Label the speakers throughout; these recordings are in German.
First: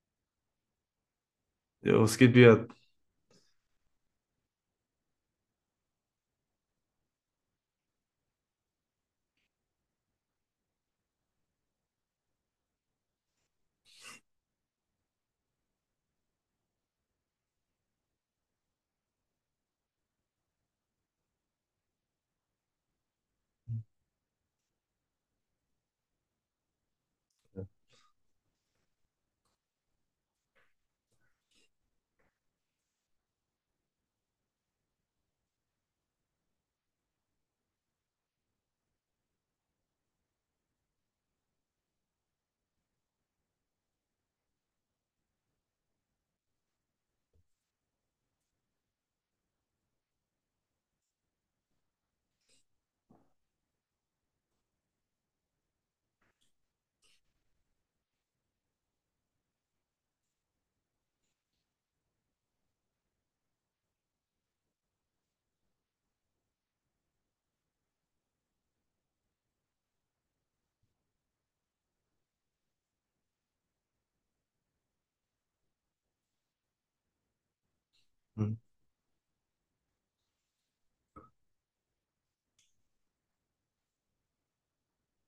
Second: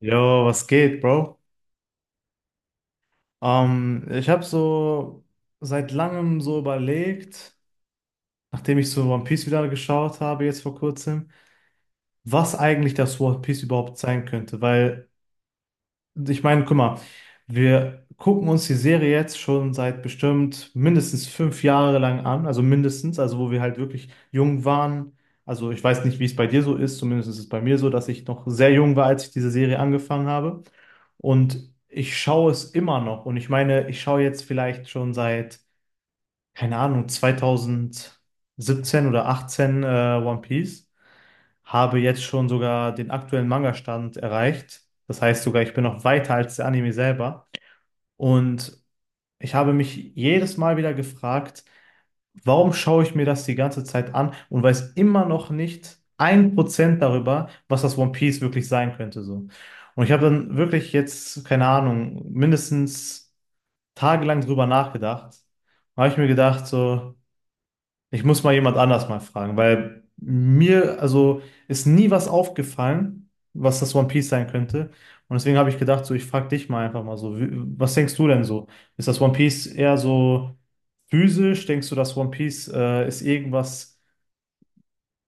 Speaker 1: Jo, was geht, Bro?
Speaker 2: Ja, es geht wieder.
Speaker 1: Ich habe so seit langem so überlegt, nachdem ich so One Piece wieder geschaut habe, jetzt vor kurzem, was eigentlich das One Piece überhaupt sein könnte, weil ich meine, guck mal, wir gucken uns die Serie jetzt schon seit bestimmt mindestens 5 Jahre lang an, also mindestens, also wo wir halt wirklich jung waren. Also ich weiß nicht, wie es bei dir so ist, zumindest ist es bei mir so, dass ich noch sehr jung war, als ich diese Serie angefangen habe. Und ich schaue es immer noch. Und ich meine, ich schaue jetzt vielleicht schon seit, keine Ahnung, 2017 oder 18 One Piece habe jetzt schon sogar den aktuellen Manga-Stand erreicht. Das heißt sogar, ich bin noch weiter als der Anime selber. Und ich habe mich jedes Mal wieder gefragt, warum schaue ich mir das die ganze Zeit an und weiß immer noch nicht 1% darüber, was das One Piece wirklich sein könnte, so. Und ich habe dann wirklich jetzt, keine Ahnung, mindestens tagelang drüber nachgedacht. Da habe ich mir gedacht, so, ich muss mal jemand anders mal fragen, weil mir, also ist nie was aufgefallen, was das One Piece sein könnte. Und deswegen habe ich gedacht, so, ich frage dich mal einfach mal so, wie, was denkst du denn so? Ist das One Piece eher so physisch? Denkst du, das One Piece ist irgendwas,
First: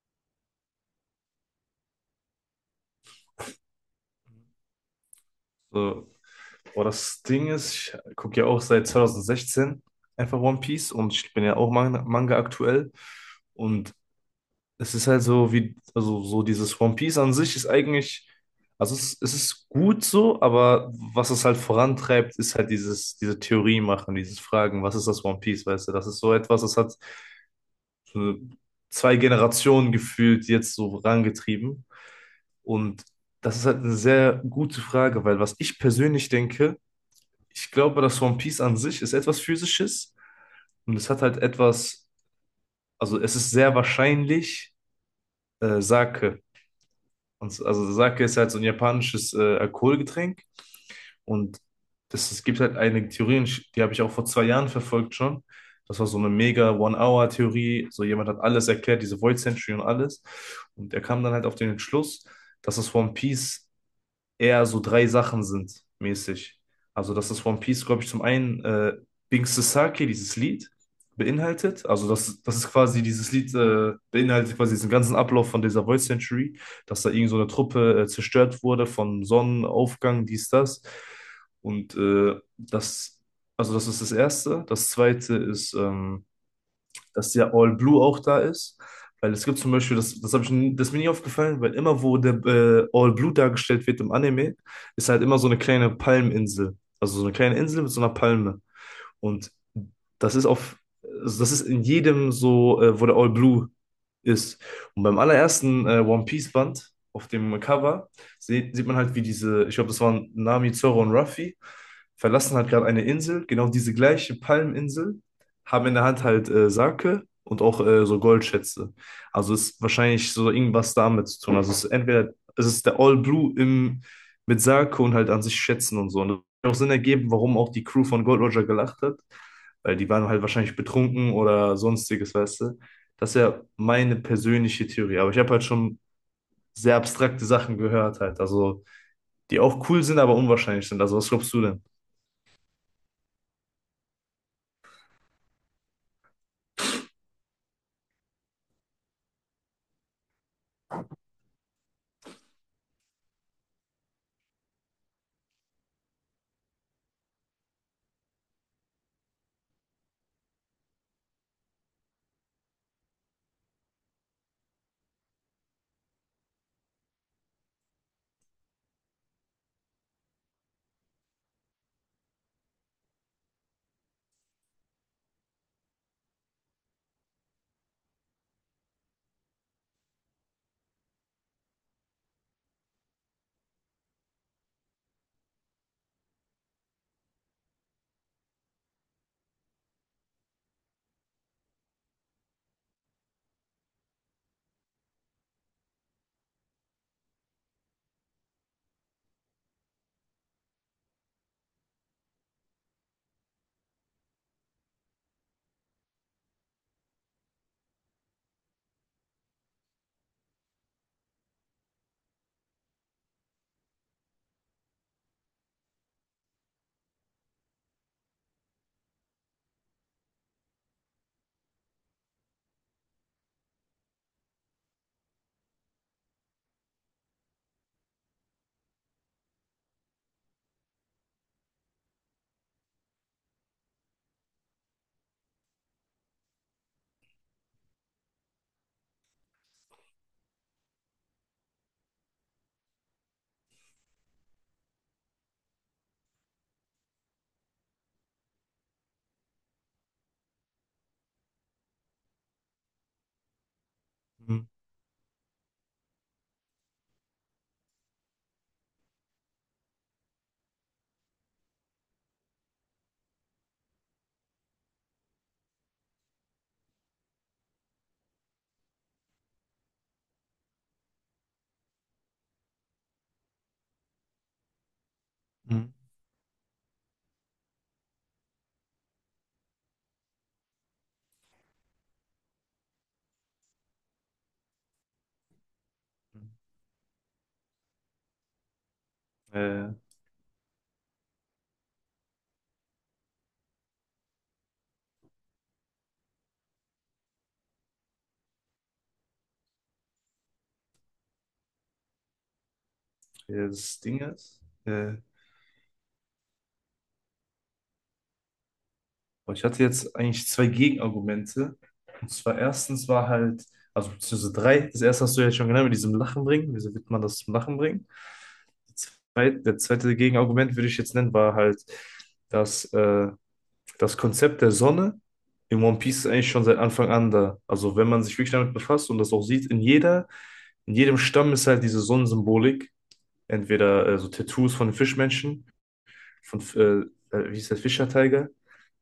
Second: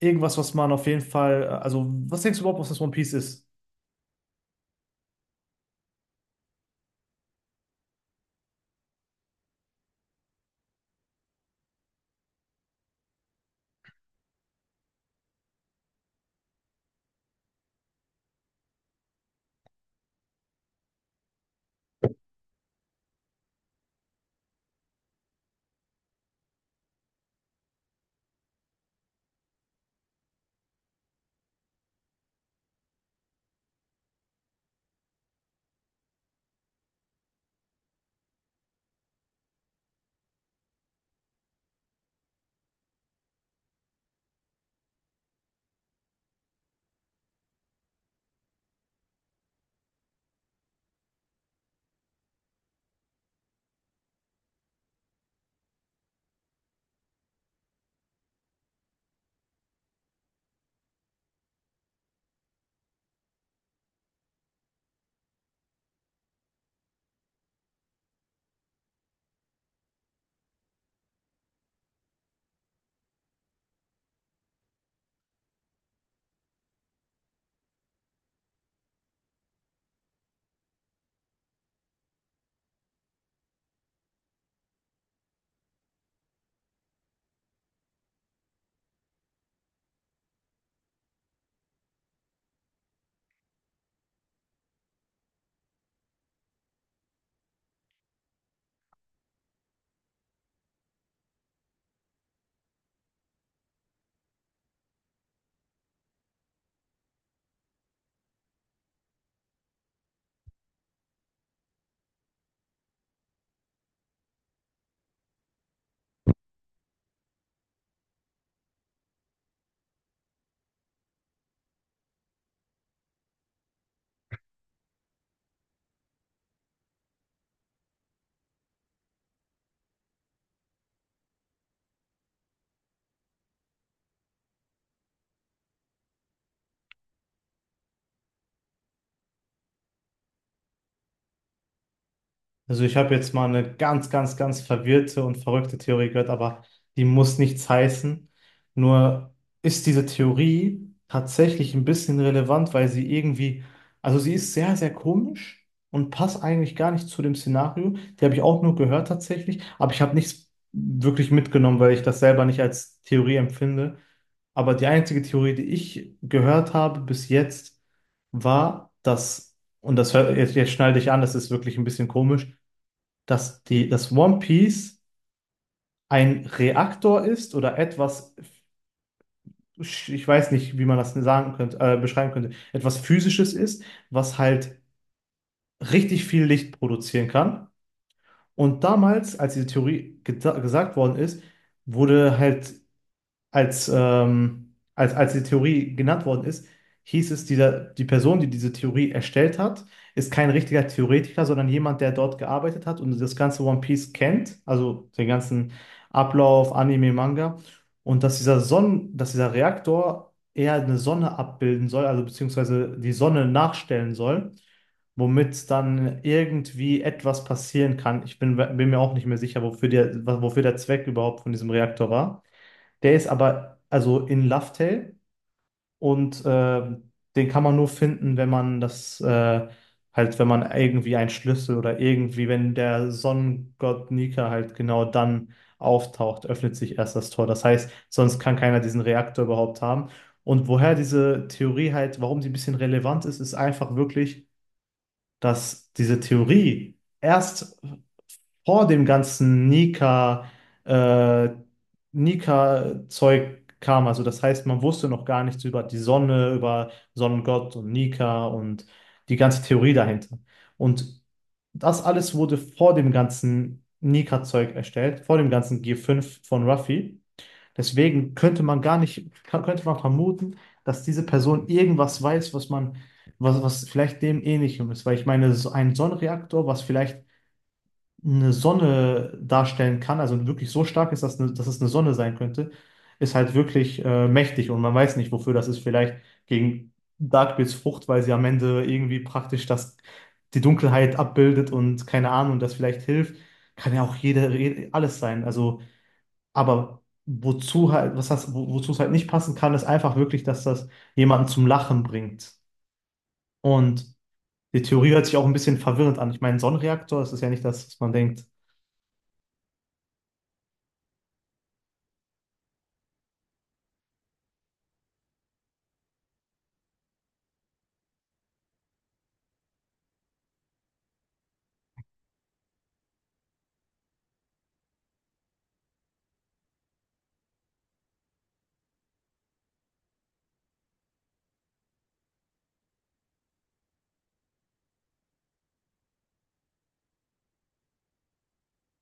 Speaker 1: was man auf jeden Fall, also was denkst du überhaupt, was das One Piece ist?
Speaker 2: So. Boah, das Ding ist, ich gucke ja auch seit 2016 einfach One Piece, und ich bin ja auch Manga, aktuell. Und Es ist halt so wie, also so dieses One Piece an sich ist eigentlich, also es ist gut so, aber was es halt vorantreibt, ist halt diese Theorie machen, dieses Fragen, was ist das One Piece, weißt du? Das ist so etwas, das hat so zwei Generationen gefühlt jetzt so vorangetrieben. Und das ist halt eine sehr gute Frage, weil, was ich persönlich denke, ich glaube, das One Piece an sich ist etwas Physisches und es hat halt etwas, also es ist sehr wahrscheinlich Sake. Und also Sake ist halt so ein japanisches Alkoholgetränk, und das, es gibt halt eine Theorie, und die habe ich auch vor 2 Jahren verfolgt schon. Das war so eine mega One-Hour-Theorie. So, jemand hat alles erklärt, diese Void Century und alles. Und er kam dann halt auf den Entschluss, dass das One Piece eher so 3 Sachen sind, mäßig. Also, dass das One Piece, glaube ich, zum einen Bing Sasaki, dieses Lied, beinhaltet. Also, das ist quasi dieses Lied, beinhaltet quasi diesen ganzen Ablauf von dieser Void Century, dass da irgend so eine Truppe zerstört wurde von Sonnenaufgang, dies, das. Und also das ist das Erste. Das Zweite ist, dass der All Blue auch da ist. Weil, es gibt zum Beispiel, das, das, hab ich, n- das ist mir nie aufgefallen, weil immer, wo der All Blue dargestellt wird im Anime, ist halt immer so eine kleine Palminsel. Also so eine kleine Insel mit so einer Palme. Und das ist auf, also das ist in jedem so, wo der All Blue ist. Und beim allerersten One Piece Band auf dem Cover sieht man halt, wie diese, ich glaube, das waren Nami, Zoro und Ruffy, verlassen halt gerade eine Insel, genau diese gleiche Palminsel, haben in der Hand halt Sake und auch so Goldschätze. Also ist wahrscheinlich so irgendwas damit zu tun. Also es ist entweder, es ist der All Blue im, mit Sake und halt an sich Schätzen und so. Und auch Sinn ergeben, warum auch die Crew von Gold Roger gelacht hat, weil die waren halt wahrscheinlich betrunken oder sonstiges, weißt du. Das ist ja meine persönliche Theorie, aber ich habe halt schon sehr abstrakte Sachen gehört halt, also die auch cool sind, aber unwahrscheinlich sind. Also was glaubst du denn?
Speaker 1: Also ich habe jetzt mal eine ganz, ganz, ganz verwirrte und verrückte Theorie gehört, aber die muss nichts heißen. Nur ist diese Theorie tatsächlich ein bisschen relevant, weil sie irgendwie, also sie ist sehr, sehr komisch und passt eigentlich gar nicht zu dem Szenario. Die habe ich auch nur gehört tatsächlich, aber ich habe nichts wirklich mitgenommen, weil ich das selber nicht als Theorie empfinde. Aber die einzige Theorie, die ich gehört habe bis jetzt, war, dass, und das hört, jetzt schnall dich an, das ist wirklich ein bisschen komisch, dass die, dass One Piece ein Reaktor ist oder etwas, ich weiß nicht, wie man das sagen könnte, beschreiben könnte, etwas Physisches ist, was halt richtig viel Licht produzieren kann. Und damals, als diese Theorie gesagt worden ist, wurde halt als die Theorie genannt worden ist, hieß es, die Person, die diese Theorie erstellt hat, ist kein richtiger Theoretiker, sondern jemand, der dort gearbeitet hat und das ganze One Piece kennt, also den ganzen Ablauf, Anime, Manga. Und dass dass dieser Reaktor eher eine Sonne abbilden soll, also beziehungsweise die Sonne nachstellen soll, womit dann irgendwie etwas passieren kann. Ich bin mir auch nicht mehr sicher, wofür der Zweck überhaupt von diesem Reaktor war. Der ist aber also in Lufthell und den kann man nur finden, wenn man das halt, wenn man irgendwie einen Schlüssel oder irgendwie, wenn der Sonnengott Nika halt genau dann auftaucht, öffnet sich erst das Tor. Das heißt, sonst kann keiner diesen Reaktor überhaupt haben. Und woher diese Theorie halt, warum sie ein bisschen relevant ist, ist einfach wirklich, dass diese Theorie erst vor dem ganzen Nika, äh, Nika-Zeug kam. Also das
Speaker 2: Mhm.
Speaker 1: heißt, man wusste noch gar nichts über die Sonne, über Sonnengott und Nika und die ganze Theorie dahinter. Und das alles wurde vor dem ganzen Nika-Zeug erstellt, vor dem ganzen g fünf von Ruffy. Deswegen könnte man gar nicht, könnte man vermuten, dass diese Person irgendwas weiß, was man, was vielleicht dem Ähnlichem ist. Weil ich meine, so
Speaker 2: Mhm.
Speaker 1: ein Sonnenreaktor, was vielleicht eine Sonne darstellen kann, also wirklich so stark ist, dass, eine, dass es eine Sonne sein könnte, ist halt wirklich mächtig und man weiß nicht, wofür das ist. Vielleicht gegen Darkbeets Frucht, weil sie am Ende irgendwie praktisch
Speaker 2: Äh,
Speaker 1: das, die Dunkelheit abbildet und keine Ahnung, das vielleicht hilft. Kann ja auch alles sein. Also aber wozu halt, was heißt, wozu es halt nicht passen kann, ist einfach wirklich, dass das jemanden zum Lachen bringt.
Speaker 2: ja, das
Speaker 1: Und
Speaker 2: Ding ist,
Speaker 1: die Theorie hört sich auch ein bisschen verwirrend an. Ich meine, Sonnenreaktor, das ist ja nicht das, was man denkt.
Speaker 2: aber ich hatte jetzt eigentlich zwei Gegenargumente. Und zwar erstens war halt, also beziehungsweise drei, das erste hast du ja schon genannt, mit diesem Lachen bringen. Wieso wird man das zum Lachen bringen? Der zweite Gegenargument würde ich jetzt nennen, war halt, dass das Konzept der Sonne in One Piece ist eigentlich schon seit Anfang an da. Also wenn man sich wirklich damit befasst und das auch sieht, in jedem Stamm ist halt diese Sonnensymbolik, entweder so Tattoos von den Fischmenschen von, wie hieß der, Fischer Tiger,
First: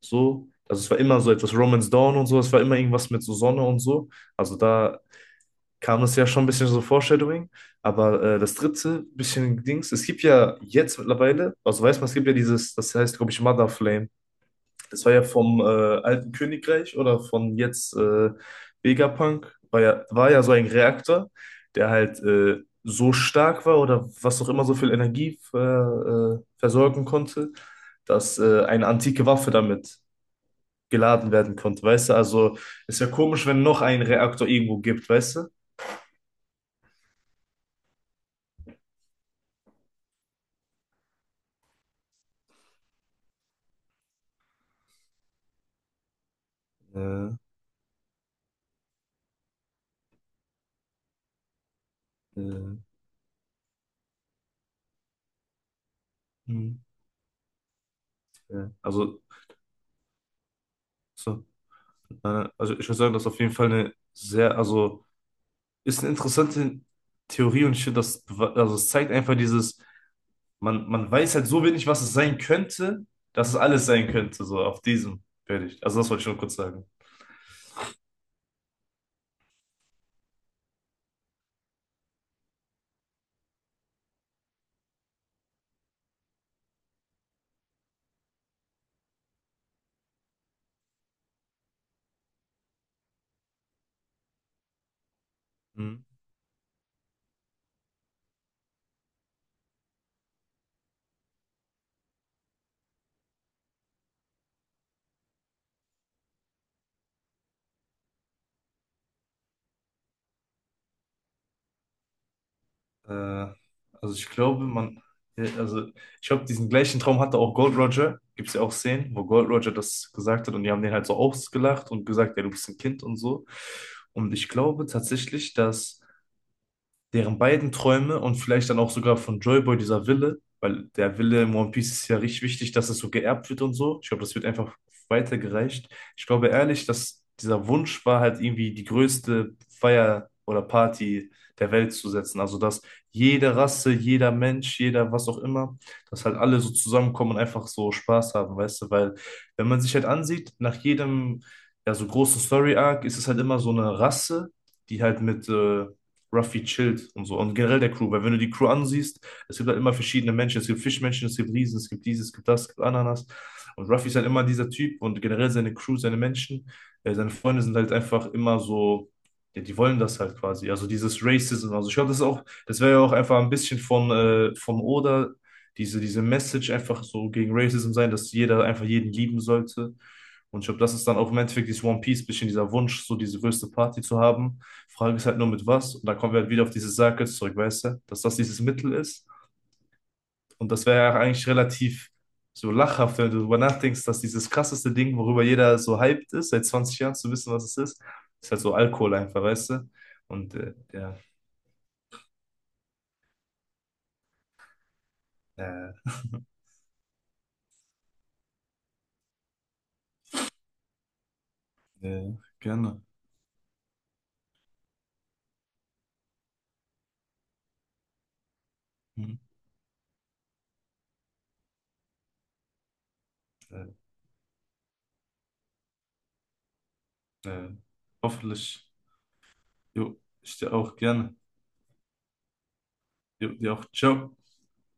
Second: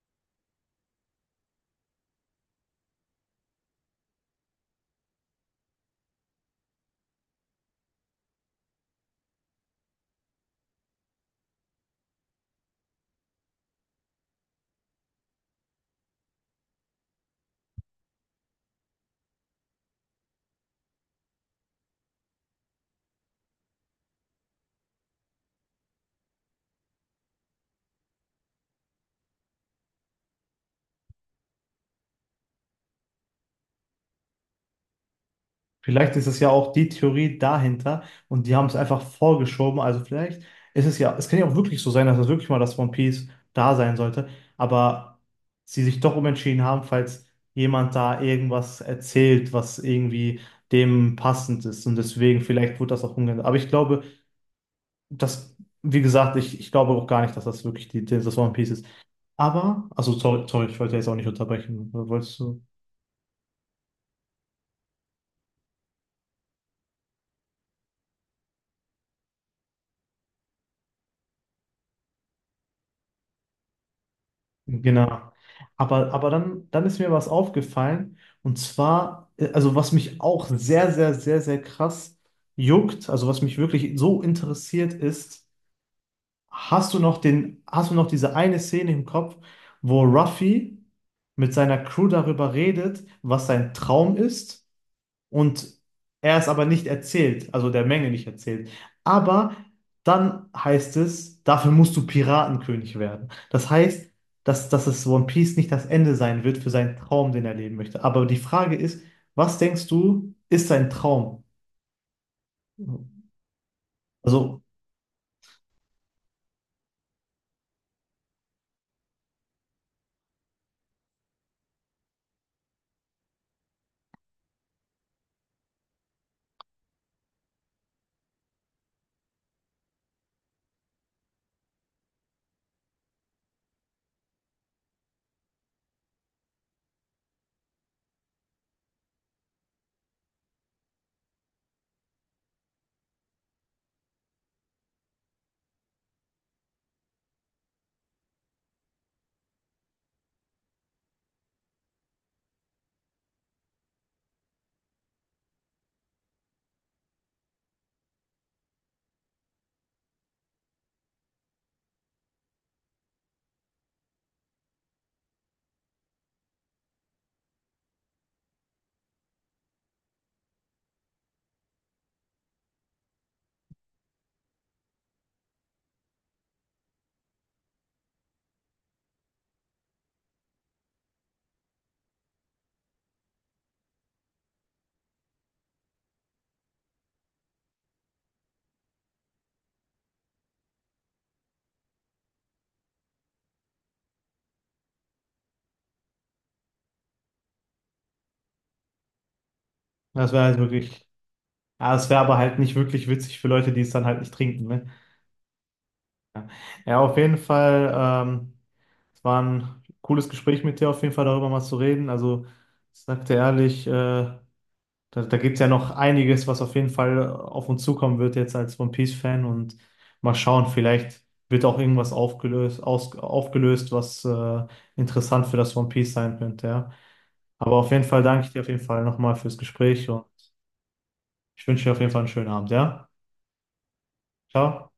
Speaker 2: so. Also es war immer so etwas Romance Dawn und so, es war immer irgendwas mit so Sonne und so. Also da kam es ja schon ein bisschen so Foreshadowing. Aber das dritte bisschen Dings, es gibt ja jetzt mittlerweile, also weiß man, es gibt ja dieses, das heißt, glaube ich, Mother Flame. Das war ja vom alten Königreich oder von jetzt Vegapunk. War ja so ein Reaktor, der halt so stark war oder was auch immer so viel Energie versorgen konnte, dass eine antike Waffe damit geladen werden konnte. Weißt du, also ist ja komisch, wenn noch ein Reaktor irgendwo gibt, weißt
Speaker 1: Vielleicht ist es ja auch die Theorie dahinter und die haben es einfach vorgeschoben. Also vielleicht ist es ja, es kann ja auch wirklich so sein, dass es wirklich mal das One Piece da sein sollte, aber sie sich doch umentschieden haben, falls
Speaker 2: du?
Speaker 1: jemand da irgendwas erzählt, was irgendwie dem passend ist. Und deswegen,
Speaker 2: Äh, äh,
Speaker 1: vielleicht wurde das auch umgeändert. Aber ich glaube, das, wie gesagt, ich
Speaker 2: hm,
Speaker 1: glaube auch gar nicht, dass das wirklich die, die- das One Piece
Speaker 2: ja.
Speaker 1: ist.
Speaker 2: Also,
Speaker 1: Aber, also sorry, sorry, ich wollte jetzt auch nicht
Speaker 2: so,
Speaker 1: unterbrechen. Wolltest du?
Speaker 2: also ich würde sagen, das ist auf jeden Fall eine sehr, also ist eine interessante Theorie, und ich finde, also es zeigt einfach dieses, man weiß halt so wenig, was es sein könnte, dass es alles sein könnte, so auf diesem
Speaker 1: Genau.
Speaker 2: fertig. Also das
Speaker 1: Aber,
Speaker 2: wollte ich nur kurz sagen.
Speaker 1: dann ist mir was aufgefallen. Und zwar, also was mich auch sehr, sehr, sehr, sehr krass juckt, also was mich wirklich so interessiert ist, hast du noch diese eine Szene im Kopf, wo Ruffy mit seiner Crew darüber redet, was sein Traum ist? Und
Speaker 2: Mhm.
Speaker 1: er es aber nicht erzählt, also der Menge nicht erzählt. Aber dann heißt es, dafür musst du Piratenkönig werden. Das heißt, dass es One Piece nicht das Ende sein wird für seinen Traum, den er leben möchte. Aber die Frage ist, was denkst du, ist sein Traum?
Speaker 2: Äh, also ich
Speaker 1: Also,
Speaker 2: glaube, ja, also ich glaube, diesen gleichen Traum hatte auch Gold Roger. Gibt es ja auch Szenen, wo Gold Roger das gesagt hat und die haben den halt so ausgelacht und gesagt, ja, du bist ein Kind und so. Und ich glaube tatsächlich, dass deren beiden Träume und vielleicht dann auch sogar von Joyboy dieser Wille, weil der Wille im One Piece ist ja richtig wichtig, dass es so geerbt wird und so. Ich glaube, das wird einfach weitergereicht. Ich glaube ehrlich, dass dieser Wunsch war halt irgendwie die größte Feier oder Party der Welt zu setzen. Also, dass jede Rasse, jeder Mensch, jeder was auch immer, dass halt alle so zusammenkommen und einfach so Spaß haben, weißt du? Weil, wenn man sich halt ansieht, ja, so großen Story-Arc ist es halt immer so eine Rasse, die halt mit Ruffy chillt und so. Und generell der Crew, weil wenn du die Crew ansiehst, es gibt halt immer verschiedene Menschen. Es gibt Fischmenschen, es gibt Riesen, es gibt dieses, es gibt das, es gibt Ananas. Und Ruffy ist halt immer dieser Typ und generell seine Menschen, seine Freunde sind halt einfach immer so, ja, die wollen das halt quasi. Also dieses Racism. Also ich glaube, das ist auch, das wäre ja auch einfach ein bisschen von Oda, diese Message einfach so gegen Racism sein, dass jeder einfach jeden lieben sollte. Und ich glaube, das ist dann auch im Endeffekt dieses One Piece, bisschen dieser Wunsch, so diese größte Party zu haben. Frage ist halt nur mit was. Und da kommen wir halt wieder auf dieses Circus zurück, weißt du? Dass das dieses Mittel ist. Und das wäre ja eigentlich relativ so lachhaft, wenn du darüber nachdenkst, dass dieses krasseste Ding, worüber jeder so hyped ist, seit 20 Jahren zu wissen, was es ist, ist halt so Alkohol einfach, weißt du?
Speaker 1: das wäre
Speaker 2: Und
Speaker 1: halt wirklich,
Speaker 2: ja,
Speaker 1: ja, es wäre aber halt nicht wirklich witzig für Leute, die es dann halt nicht trinken, ne?
Speaker 2: äh,
Speaker 1: Ja, auf jeden Fall, es war ein cooles Gespräch mit dir, auf jeden Fall darüber mal zu reden.
Speaker 2: äh,
Speaker 1: Also, ich
Speaker 2: gerne.
Speaker 1: sag dir ehrlich, Da gibt es ja noch einiges, was auf jeden Fall auf uns zukommen wird jetzt als One
Speaker 2: Hm.
Speaker 1: Piece-Fan und mal schauen, vielleicht wird auch irgendwas aufgelöst,
Speaker 2: Äh,
Speaker 1: aufgelöst, was interessant für das One Piece sein könnte, ja.
Speaker 2: äh,
Speaker 1: Aber auf jeden Fall danke ich dir auf jeden
Speaker 2: hoffentlich.
Speaker 1: Fall nochmal fürs Gespräch
Speaker 2: Jo,
Speaker 1: und
Speaker 2: ich dir auch gerne.
Speaker 1: ich wünsche dir auf jeden Fall einen schönen Abend, ja.
Speaker 2: Jo, dir auch. Ciao.
Speaker 1: Ciao.